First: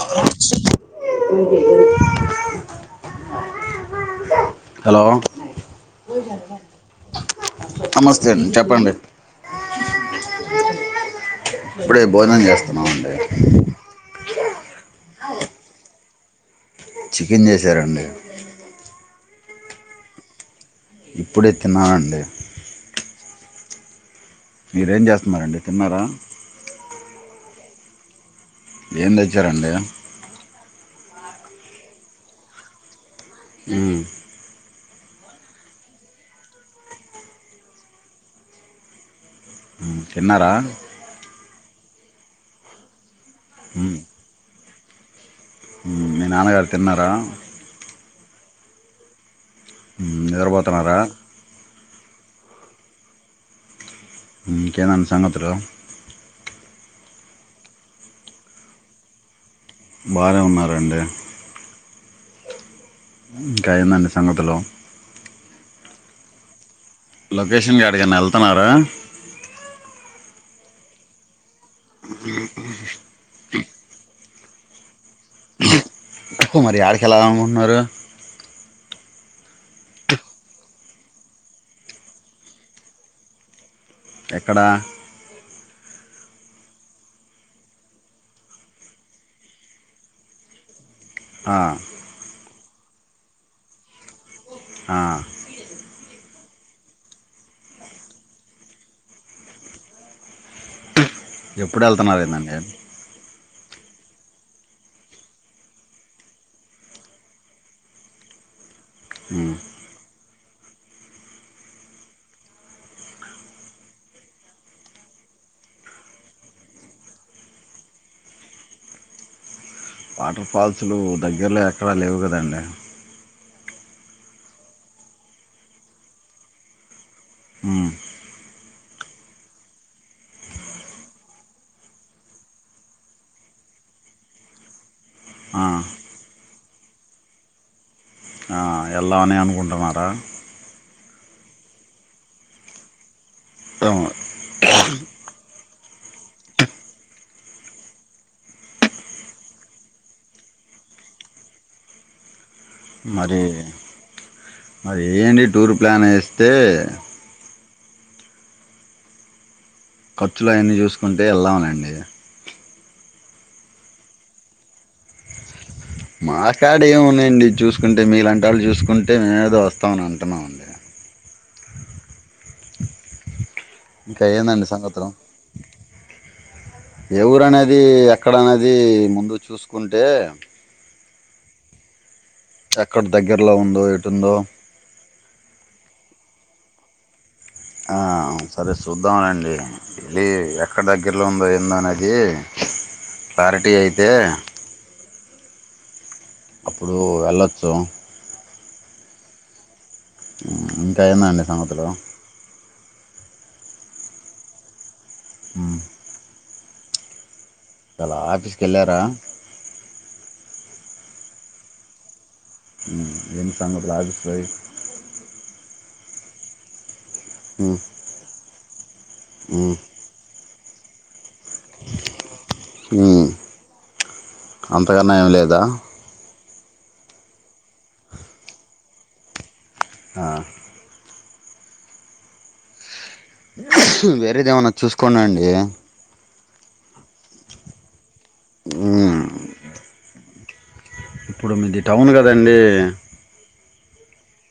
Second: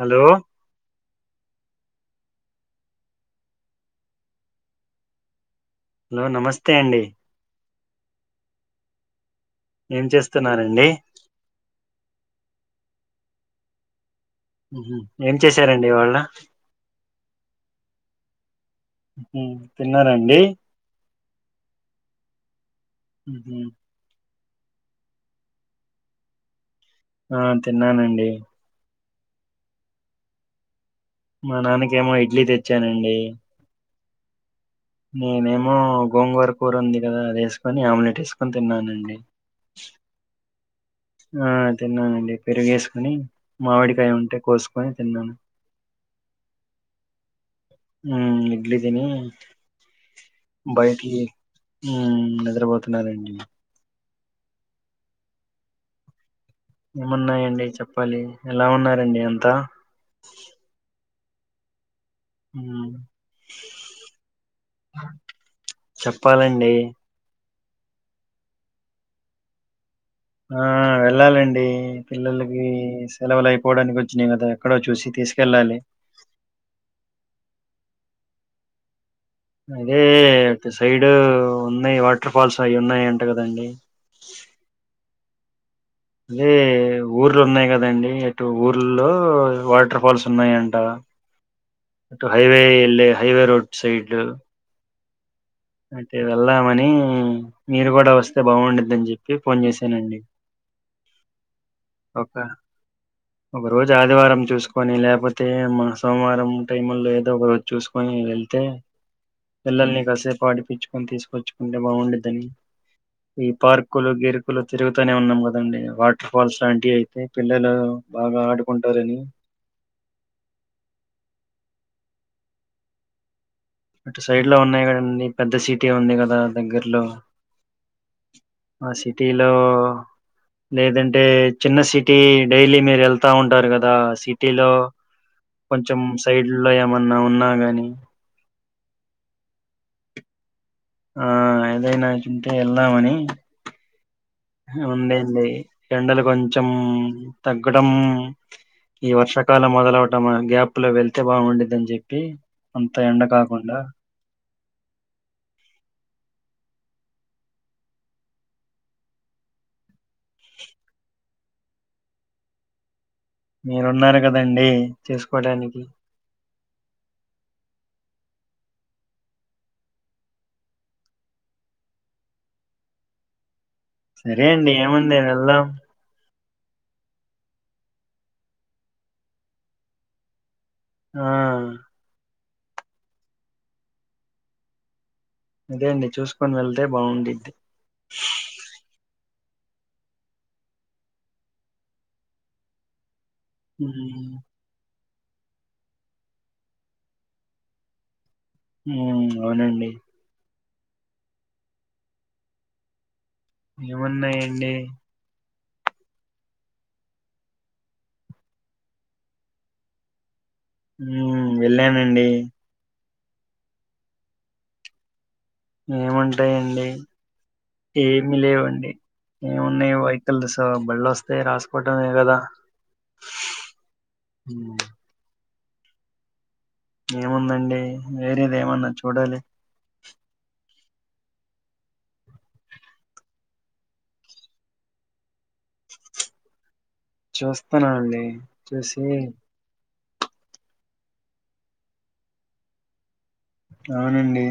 Hello hello hello నమస్తే అండి నమస్తే అండి చెప్పండి ఏం చేస్తున్నారండి ఇప్పుడే భోజనం జేస్తున్నామండీ. [inaudible] ఉహు ఏం చేశారండి ఇవాళ్ళ చికెన్ చేసారండి ఉమ్ తిన్నారా అండి ఇప్పుడే తిన్నానండి ఉహు మీరెం చేస్తున్నారండి తిన్నారా? ఆ తిన్నానండి ఏం తెచ్చారండీ మా నాన్నకేమో ఇడ్లీ తెచ్చానండి. ఉమ్మ్ నేనేమో గోంగూర కూర ఉంది కదా అది ఏసుకొని ఆమ్లెట్ ఎసుకొని తిన్నానండి. ఉమ్ తిన్నారా? ఆ తిన్నానండి, పెరుగు ఏసుకొని మ్మ్. మామిడికాయ ఉంటే కోసుకొని తిన్నాం. మీ నాన్నగారు తిన్నారా? ఆ ఇడ్లితిని ఉమ్ నిద్రపోతున్నారా? ఆ నిద్రబోతున్నారండి. ఇంకేమం సంగతులు ఏమున్నాయండి చెప్పాలి, ఎలా ఉన్నారండి అంతా బాగానే ఉన్నారండి ఉమ్ [inaudible] ఇంకా ఎందండీ సంగతులు చెప్పాలండీ. లొకేషన్కి ఏడికన్న వెళ్తున్నారా? ఆ వెళ్ళాలండి పిల్లలకి సెలవులై పోడానికి వచ్చినయి కదా, ఎక్కడో చూసి తీస్కెళ్ళాలి. మరి యాడికి వెళ్దాం అన్నారు అదే సైడ్ ఉన్నాయి వాటర్ ఫాల్స్ అవి ఉన్నాయి అంట కదండి? ఎక్కడ అదే ఊర్లు ఉన్నాయి కదండి అటు ఊర్లో వాటర్ ఫాల్స్ ఉన్నాయంట. ఆ, అటు హైవే వెళ్లే హైవే రోడ్ సైడ్ ఆ అంటే వెళ్దామని మీరు కూడా వస్తే బాగుండద్దని చెప్పి ఫోన్ చేసానండి ఎప్పుడు వెళ్తున్నారు ఏందండి ఒక రోజు ఆదివారం చూసుకొని లేకపోతే మా సోమవారం టైము లో ఏదో ఒక రోజు చూసుకొని వెళ్తే పిల్లల్ని కాసేపు ఆడిపిచ్చుకొని తీసుకొచ్చుకుంటే బాగుండద్దని ఈ పార్కులు గీర్కులు తిరుగుతనే ఉన్నం గదండీ వాటర్ ఫాల్స్ లాం కి అయితే పిల్లలు బాగా ఆడుకుంటారని వాటర్ ఫాల్స్లు దగ్గరలో ఎక్కడా లేవు కదండి అటు సైడ్ లో ఉన్నాయి కదండి పెద్ద సీటీ ఉంది కదా దగ్గర్లో ఊ మా సిటీలో లేదంటే చిన్న సిటీ డైలీ మీరు ఎళ్తా ఉంటారు కదా సిటీలో ఆ, కొంచెం సైడ్లో ఏమన్న ఉన్నా గాని ఆ ఎల్దామని అనుకుంటున్నారా ఆ ఏదైనా తింటూ వెళ్దామని ఆ, ఉందండి ఎండలు కొంచెం తగ్గడం ఈ వర్షాకాలం మొదలవటం గ్యాప్ లో వెళ్తే బాగుండిదని చెప్పి అంత ఎండ మరీ కాకుండా మరీ ఏంటి టూర్ ప్లాన్ ఏస్తే ఖర్చులు అవన్నీ చూసుకుంటే వెళ్దాము లెండి మీరున్నారు కదండి చూసుకోడానికి మా కాడ ఏమున్నాయండి చూసుకుంటే మీలాంటి వాళ్ళు చూసుకుంటే మేమేదో వస్తాం అని అంటున్నామ అండి ఇంకా సరే ఏందండి అండి ఏముంది వెళ్దాం ఎవరునేది ఎక్కడ అనేది ముందు చూసుకుంటే ఆ ఎక్కడ దగ్గర్లో ఉందో ఎటుందో అదే అండి చూసుకొని వెళ్తే బాగుండిది అవునండి వెళ్ళి ఎక్కడ దగ్గరలో ఉందో ఏందో అనేది క్లారిటీ అయితే ఉమ్ అప్పుడు వెళ్ళొచ్చు అవునండి ఊ ఇంక ఏందండి సంగతులు ఏమున్నాయండి ఊ ఇయలా ఆఫీస్కెల్లారా ఊ వెళ్ళానండి ఊ ఏం సంగతులు ఆఫీస్ లోయి ఏముంటాయండి ఉమ్, ఏమి లేవండి ఉమ్, ఏమున్నాయి వెహికల్ దిస్ సో బళ్ళోస్తే రాసుకోవటమే కదా ఉమ్. అంతకన్నా ఏం లేదా ఏముందండి వేరేది ఏమన్నా చూడాలి ఆ వేరేది ఏమన్నా చూసుకోన్నండి చూస్తున్నా ఆండీ చూసి ఉమ్, ఇప్పుడు మీది టౌన్ కదండి అవునండి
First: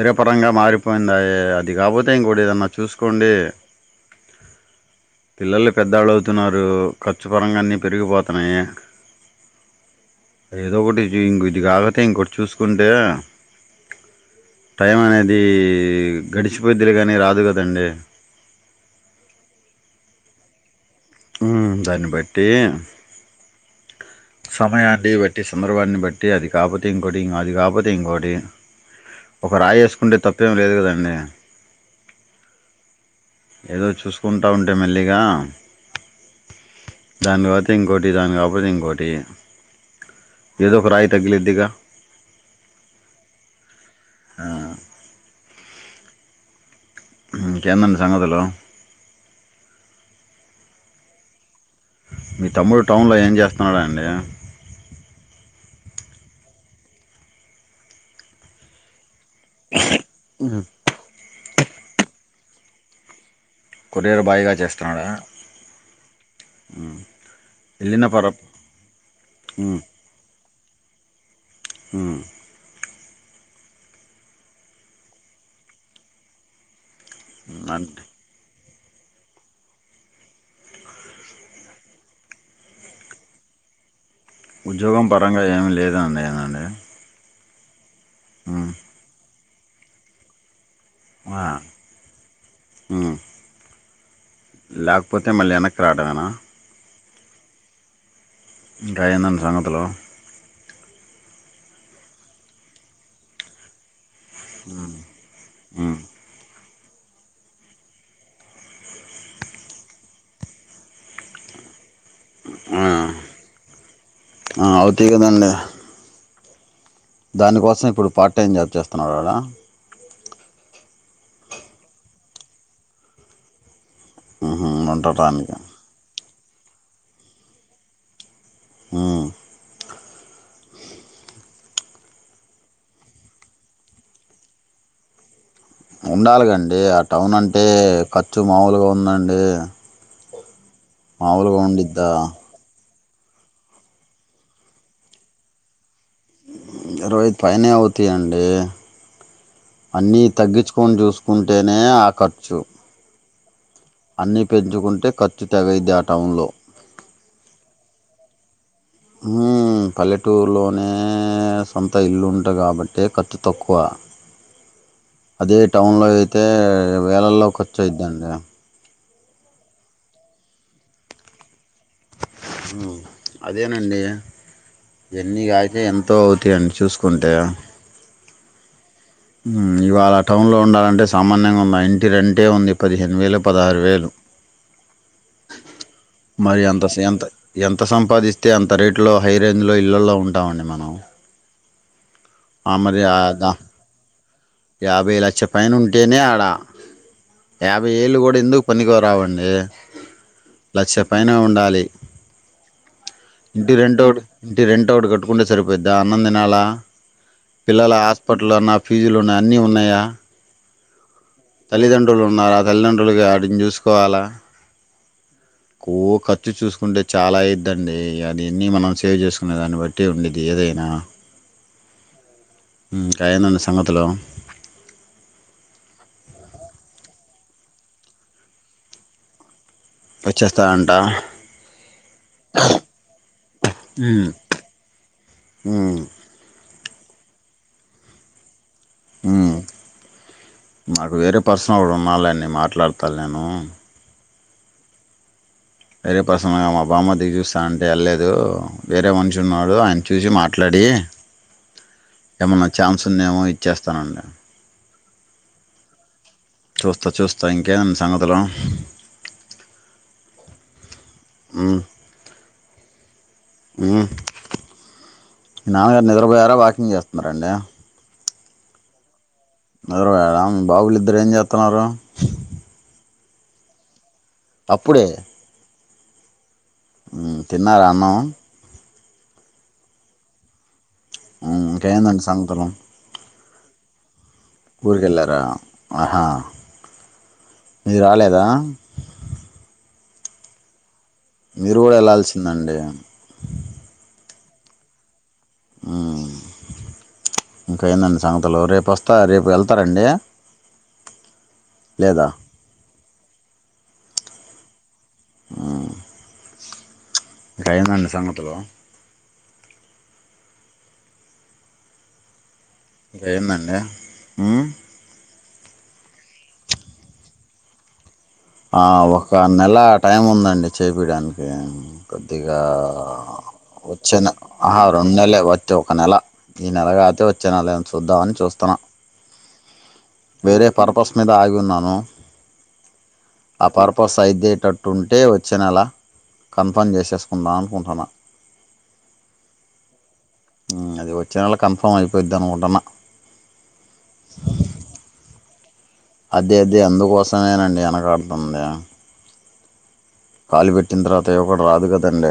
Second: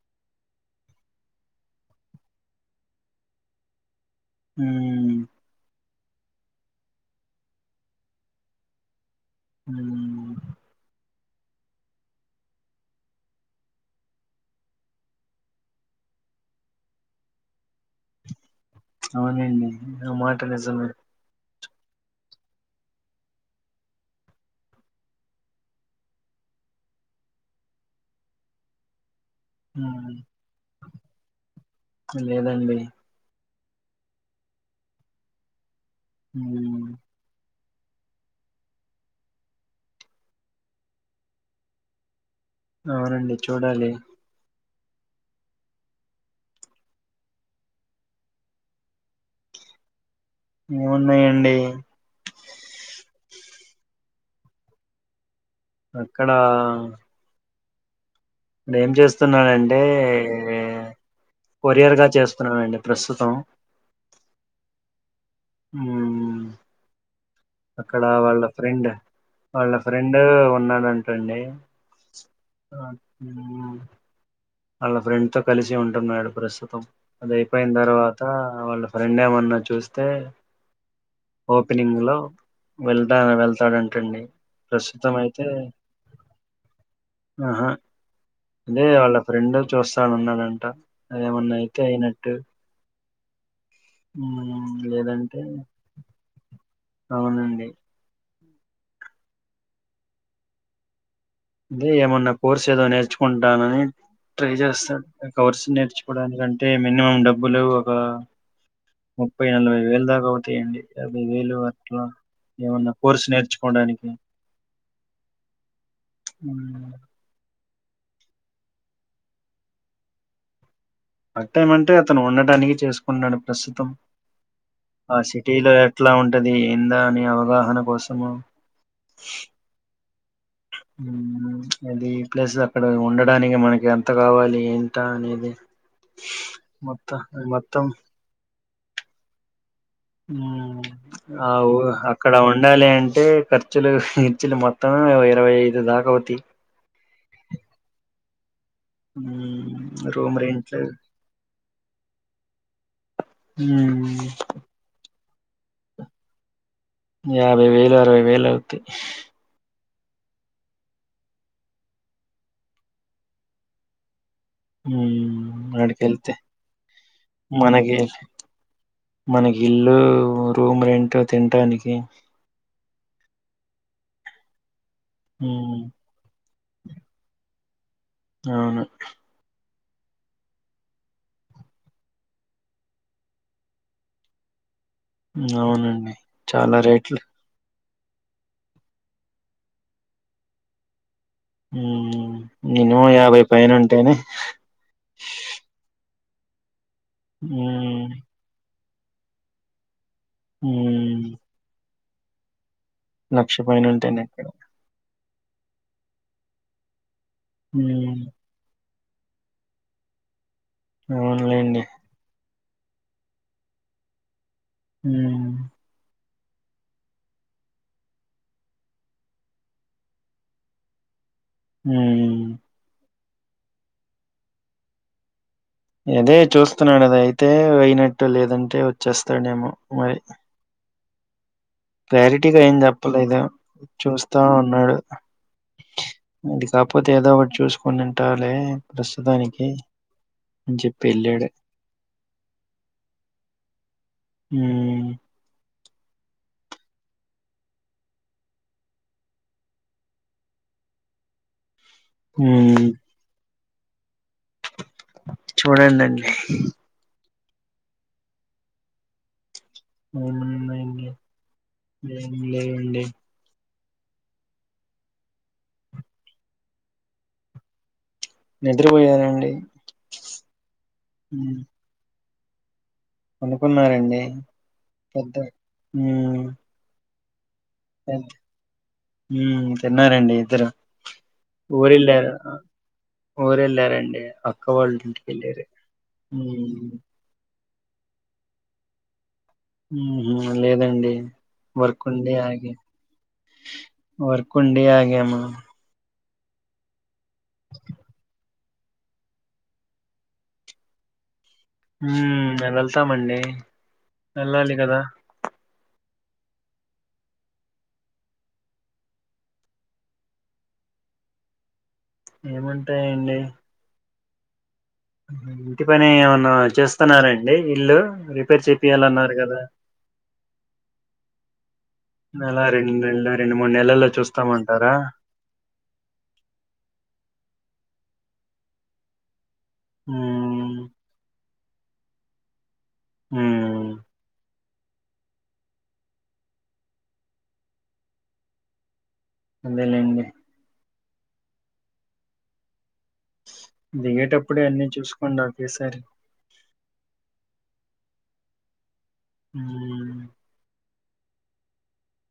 స్థిరపరంగా మారిపోయిందయే అది కాకపోతే ఇంకోటి ఏదన్నా చూసుకోండి ఊ పిల్లలు పెద్దాళ్ళు అవుతున్నారు ఖర్చు పరంగా అన్నీ పెరిగిపోతున్నాయి ఉమ్ ఏదో ఒకటి ఇం ఇది కాకతే ఇంకోటి చూసుకుంటే టైం అనేది గడిచిపోయిద్ధిలే కానీ రాదు కదండి అవునండి అ మాట నిజమే ఉమ్ దాన్ని బట్టి [inaudible] సమయాన్ని బట్టి సందర్భన్ని బట్టి అది కాకపోతే ఇంకోటి అది కాకపోతే ఇంకోటి [inaudible] ఒక రాయి ఉమ్ వేసుకుంటే తప్పేం లేదు కదండి లేదండి ఏదో చూసుకుంటా ఉంటే మెల్లిగా ఉమ్ దాని బటి ఇంకోటి దాని కాక పోతే ఇంకోటి ఏదో ఒక రాయి తగ్గిలిద్దిగా అవునండి చూడాలి ఉమ్ ఇంకెందండి సంగతులు ఏమున్నయండి అవున అండి అక్కడా ఏం చేస్తున్నారంటే కొరియర్ గా చేస్తున్నానండి ప్రస్తుతం కొరియర్ బాయ్ గా జేస్తున్నాడా? ఉమ్ అక్కడ ఎళ్ళిన పర వాళ్ళ ఫ్రెండ్, వాళ్ళ ఫ్రెండూ ఉన్నాడంటండీ. ఉమ్ ఊమ్, వాళ్ళ ఫ్రెండ్ తో కలిసి ఉంటున్నాడు ప్రస్తుతం అది అయిపోయిన అంటే తర్వాత వాళ్ళ ఫ్రెండ్ ఏమన్నా చూస్తే ఓపెనింగ్ లో వెళ్తా వెళ్తాడంటండి ఉద్యోగం ప్రస్తుతం పరంగా అయితే ఏమ్ లేదా అండీ, ఏవండీ? ఆహా అదే వాళ్ళ ఫ్రెండ్ చూస్తానున్నాడంట ఆ! అదేమన్నా అయితే అయినట్టు హ్మ్. ఉమ్ లేకపోతే లేదంటే మళ్ళీ ఎనక్కి రావడమేనా? అవునండి ఇంకా ఏందండి సంగతులూ? అదే ఏమన్న కోర్స్ ఏదో నేర్చుకుంటానని ట్రై హ్మ్. చేస్తాడు కవర్స్ హ్మ్. నేర్చుకోవడానికంటే మినిమం డబ్బులు ఒక ముప్పై నలభై వేలు దాకా అవుతాయండి. యాభై వేలు వర రా ఆ ఏమన్న కోర్స్ నేర్చుకోడానికి దిగదండి ఊమ్ దానికోసం, ఇప్పుడు పార్ట్ టైం జాబ్ చేస్తున్నాడు గదా? పాట్ టైం మంటే అతను ఉండటానికి చేసుకున్నాడు ప్రస్తుతం ఉహు ఆ ఉండటానికి సిటీలో ఎట్లా ఉంటది ఏందా అని అవగాహన కోసము ఉమ్ ఊమ్ ప్చ్! అదీ ఈ ప్లేసెస్ అక్కడ ఉండడానికి మనకి ఎంత గావాలి? ఎంతా అనేది ఉండాలిగాండి ఆ మొత్తం టౌన్ అంటే మొత్తం ఖర్చు మాములుగా ఉందండీ. ఆఊ ఉండిద్దా అక్కడ ఉండాలి అంటే టే ఖర్చులు ఇర్చులు మొత్తం ఇరవై ఐదు దాక వొ ఇరవై ఐదు పైనే అవుతాయండి. ఉమ్ రూమ్ రెంట్లు నే ఆఖర్చు అన్నీ పెంచుకుంటే ఖర్చు తవైద్ది ఆ టౌన్లో. యాభై వేలు అరవై వేలు అవుతాయ్ ఉమ్ పల్లెటూరులోనే సొంత ఇల్లు ఉంట గాబట్టే ఖర్చు తక్కువ. అదే అడికి టౌన్లో వెళ్తే అయితే, వేలల్లో ఖర్చయిద్దండీ. మనగిల్లూ, రూమ్ రెంట్ తింటానికి ఉమ్ అదేనండి ఎన్ని కాయితే ఉమ్, ఎంతో అవుతాయండి చూసుకుంటే అవును ఇవాళ టౌన్లో ఉండాలంటే సామాన్యంగా ఉందా ఇంటి రెంటే ఉంది పదిహేను వేలు పదహారు వేలు అవునండి మరి చాలా స- రేట్లు ఎంత ఎంత అంత సంపాదిస్తే అంత రేటులో హై రేంజ్లో ఇళ్లల్లో ఉంటామండి మనం. ఊ ఆ మరి మినిమం ఆ యాభై దా- పైన ఉంటేనే యాభై లక్ష పైన ఉంటేనే ఆడ యాభై హ్మ్ ఏళ్ళు కూడా ఎందుకు పనికి రావండీ లక్ష హ్మ్ పైనే ఉండాలి. లక్ష ఇంటి పైన రెంటి ఓకటి ఉంటేనే ఇక్కడ ఇంటి రెంటి ఓకటి కట్ కట్టుకుంటే సరిపోయిద్దా అన్నం తినాలా పిల్లల హ్మ్ హాస్పిటల్ అన్న ఫీజులు నా అన్నీ ఉన్నయా? అవునులేండి తల్లిదండ్రులున్నార తల్లిదండ్రులుగా ఆడిని చూసుకోవాలా హు కో కథ్ చ్చు చూసుకుంటే చాలా ఐద్దండి అది ఇన్ని మనం సేవ్ చేసుకునే దాన్ని బట్టి ఉండేది ఏదైనా ఊ ఇంకెందండి సంగతులు ఇదే చూస్తున్నాడు అది అయితే అయినట్టు లేదంటే వచ్చేస్తాడేమో మరి వచ్చేస్తాడంటా క్లారిటీగా ఏం చెప్పలేదు ఉమ్ చూస్తా ఉన్నాడు ఉమ్ అది కాకపోతే ఏదో ఒకటి చూసుకొని ఉంటాడులే ఉమ్ ప్రస్తుతానికి అని చెప్పి నాకు వేరే వెళ్ళాడు పర్సన్ ఒకడు ఉన్నాడులే నేను మాట్లాడతను నేను ఊమ్ వేరే పర్సన్ మా బామర్ది చూస్తా అంటే లేదు వేరే మనిషి ఉన్నాడు ఆయన చూసి మాట్లాడి [inaudible] ఏమన్న హ్మ్ ఛాన్స్ ఉందేమో ఇచ్చేస్తా అన్నాడు చూడండి అండి చూస్తా చూస్తా ఇంకేమ్ సంగతులూ అవునండి ఏమీలేదండి ఊహ్ నాన్నగారు నిద్ర బొయారా వాకింగ్ చేస్తున్నారా అండి నిద్ర పోయారు అండి నిద్ర పోయారా మీ బాబులు ఇద్దరు ఏం చేతాన్నారు పనుకున్నారండీ. అప్పుడే ఊ ఉ తిన్నారా అన్నము ఊ తిన్నారండి ఇద్దరు మ్మ్. ఊరు ఇంకేందండి ఎల్లారు సంగతులు ఊరు వెళ్ళారండి. అక్క వాళ్ళ ఊరికి ఇంటికి వెళ్ళారా వెళ్ళరు ఆహా ఉ మీరు రాలేదా ఉహు లేదండి మీరు కూడా వర్క్ ఉండి ఆగా వెళ్ళాల్సిందండి వర్క్ ఉండీ ఆగాము మ్మ్. ఇంకా ఏందండి సంగతులు రేపు వస్తా రేపు వెళ్తారండి లేదా ఊమ్ మేము వెళ్తామండీ వెళ్ళాలి కదా ఇంకెందండి సంగతులు ఏముంటాయ్ ఇంకా అండి ఏందండి మ్మ్? ఇంటి పని ఏమన్నా చేస్తున్నార అండి ఇల్లు రిపేర్ ఒక చేపియాలన్నారు కదా నెల టైం ఉందండి చేపియడానికి కొద్దిగా అలా రెండు నెలలు అహ్ రెండు మూడు నెలల్లో వొచ్చె నే ఆహా చూస్తామంటారా రెండునెల్లె వొత్తె ఒక నెల ఈ నెల కాకపోతే వొచ్చే నెల చూద్దామని చూస్తున్నా వేరే ఉమ్ పర్పస్ మీద ఆగి ఉన్నా ను అ ఉమ్ పర్పస్ ఐతే టట్ అట్టు ఉంటే వచ్చే నలా కన్ఫర్మ్ చేసేసుకుందాం అనుకుంటున్నా అదేలెండి. అది వచ్చే నళ కన్ఫర్మ్ అయిపోయిద్ అనుకున్న దిగేటప్పుడే అన్నీ చూసుకోండి ఒకేసారి అదే అదే అందుకోసమేనండి ఎనకాడుతుంది. హ కాలి పెట్టిన తర్వాత ఇవడ రాదు కదండి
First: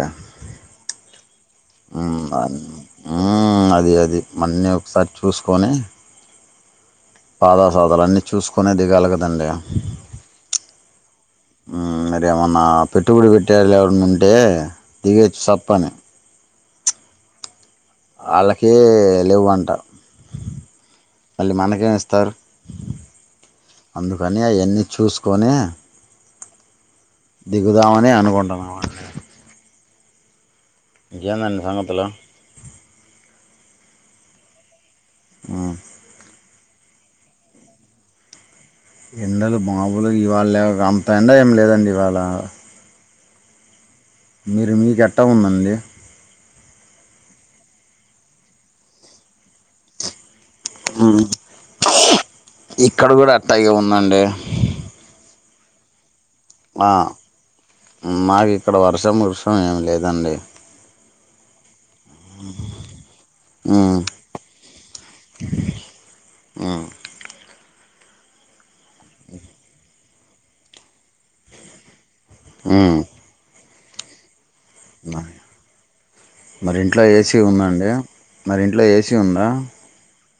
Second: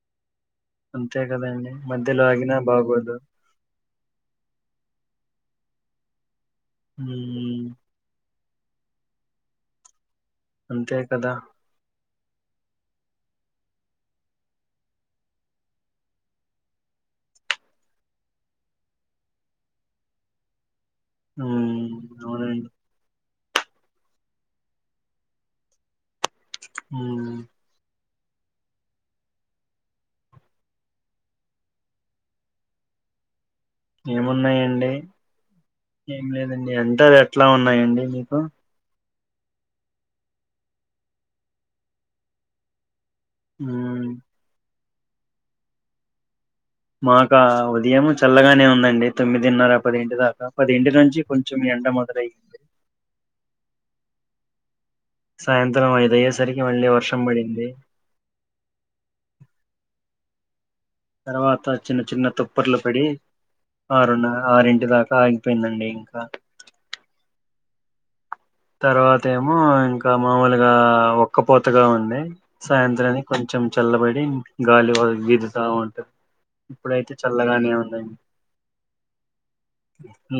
అంతే కదండి మధ్యలో ఆగినా ఉమ్అది బాగోదు ఉమ్అది అదిమన్నీ ఒకసారి చూసుకొని మ్మ్. పాదాసదాలు అన్ని చూసుకునే దిగాలి కదండడి. అంతే కదా ఏమన్నా పెట్టుబడి పెట్టేళ్ళు ఎవన్నా ఉంటే దిగచ్చు చప్పని వాళ్ళకే లేవు అంట మళ్ళీ మ్మ్. మనకేమి ఇస్తారు అవునండి అందుకని అవన్నీ చూసుకొని మ్మ్. దిగుదామని అనుకుంటున్నాము అండి ఇంకేదండీ సంగతులూ ఏమున్నాయంండి ఉమ్, ఏం లేద డి ఎంత ఎట్లా ఉన్నాయండి మీకు ఎండలు మామూలు ఇవాళ లే అంత ఎడా ఏం లేదండి ఇవాళ హ ఎట్ట ఉందందిడి మాకా ఉదయం చల్లగానే ఉందండి తొమ్మిదిన్నర పదింటి దాకా పదింటి నుంచి ఉమ్, కొంచెం ఎండ మొదలయ్యంది పైగా ఉందండి సాయంత్రం అయిధయేస్ మమాకు ఇక్కడ వర్షం వృషం ఏమి లేదండి తర్వాత చిన్న చిన్న తుప్పట్లు పడి ఉమ్, ఆరున్న రఆరింటి దాకా ఆగిపోయిందండి ఇంకా ఉమ్, తర్వాత ఏమో ఇంకా మాముూలుగా ఒక్కపోతగా ఉంది ఉమ్. సాయంత్రానికి కొంచెం చల్లబడి గాలి బాగా వీదుతా ఉంటది మరి ఇంట్లో ఇప్పుడైతే ఏసీ చల్లగానే ఉందండి మరి ఇంట్లో ఏసీ ఉందా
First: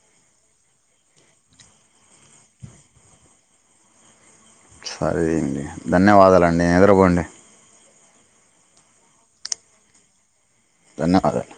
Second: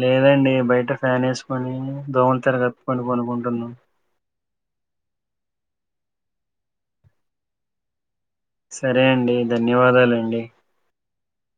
లేదండి బయట ఫ్యాన్ వేసుకొని దోమల్ తెర కప్పుకని పనుకుంటున్నా సరే అండి ధన్యవాదాలండి నిద్రపోండి సరే అండి ధన్యవాదాలండి ధన్యవాదాల్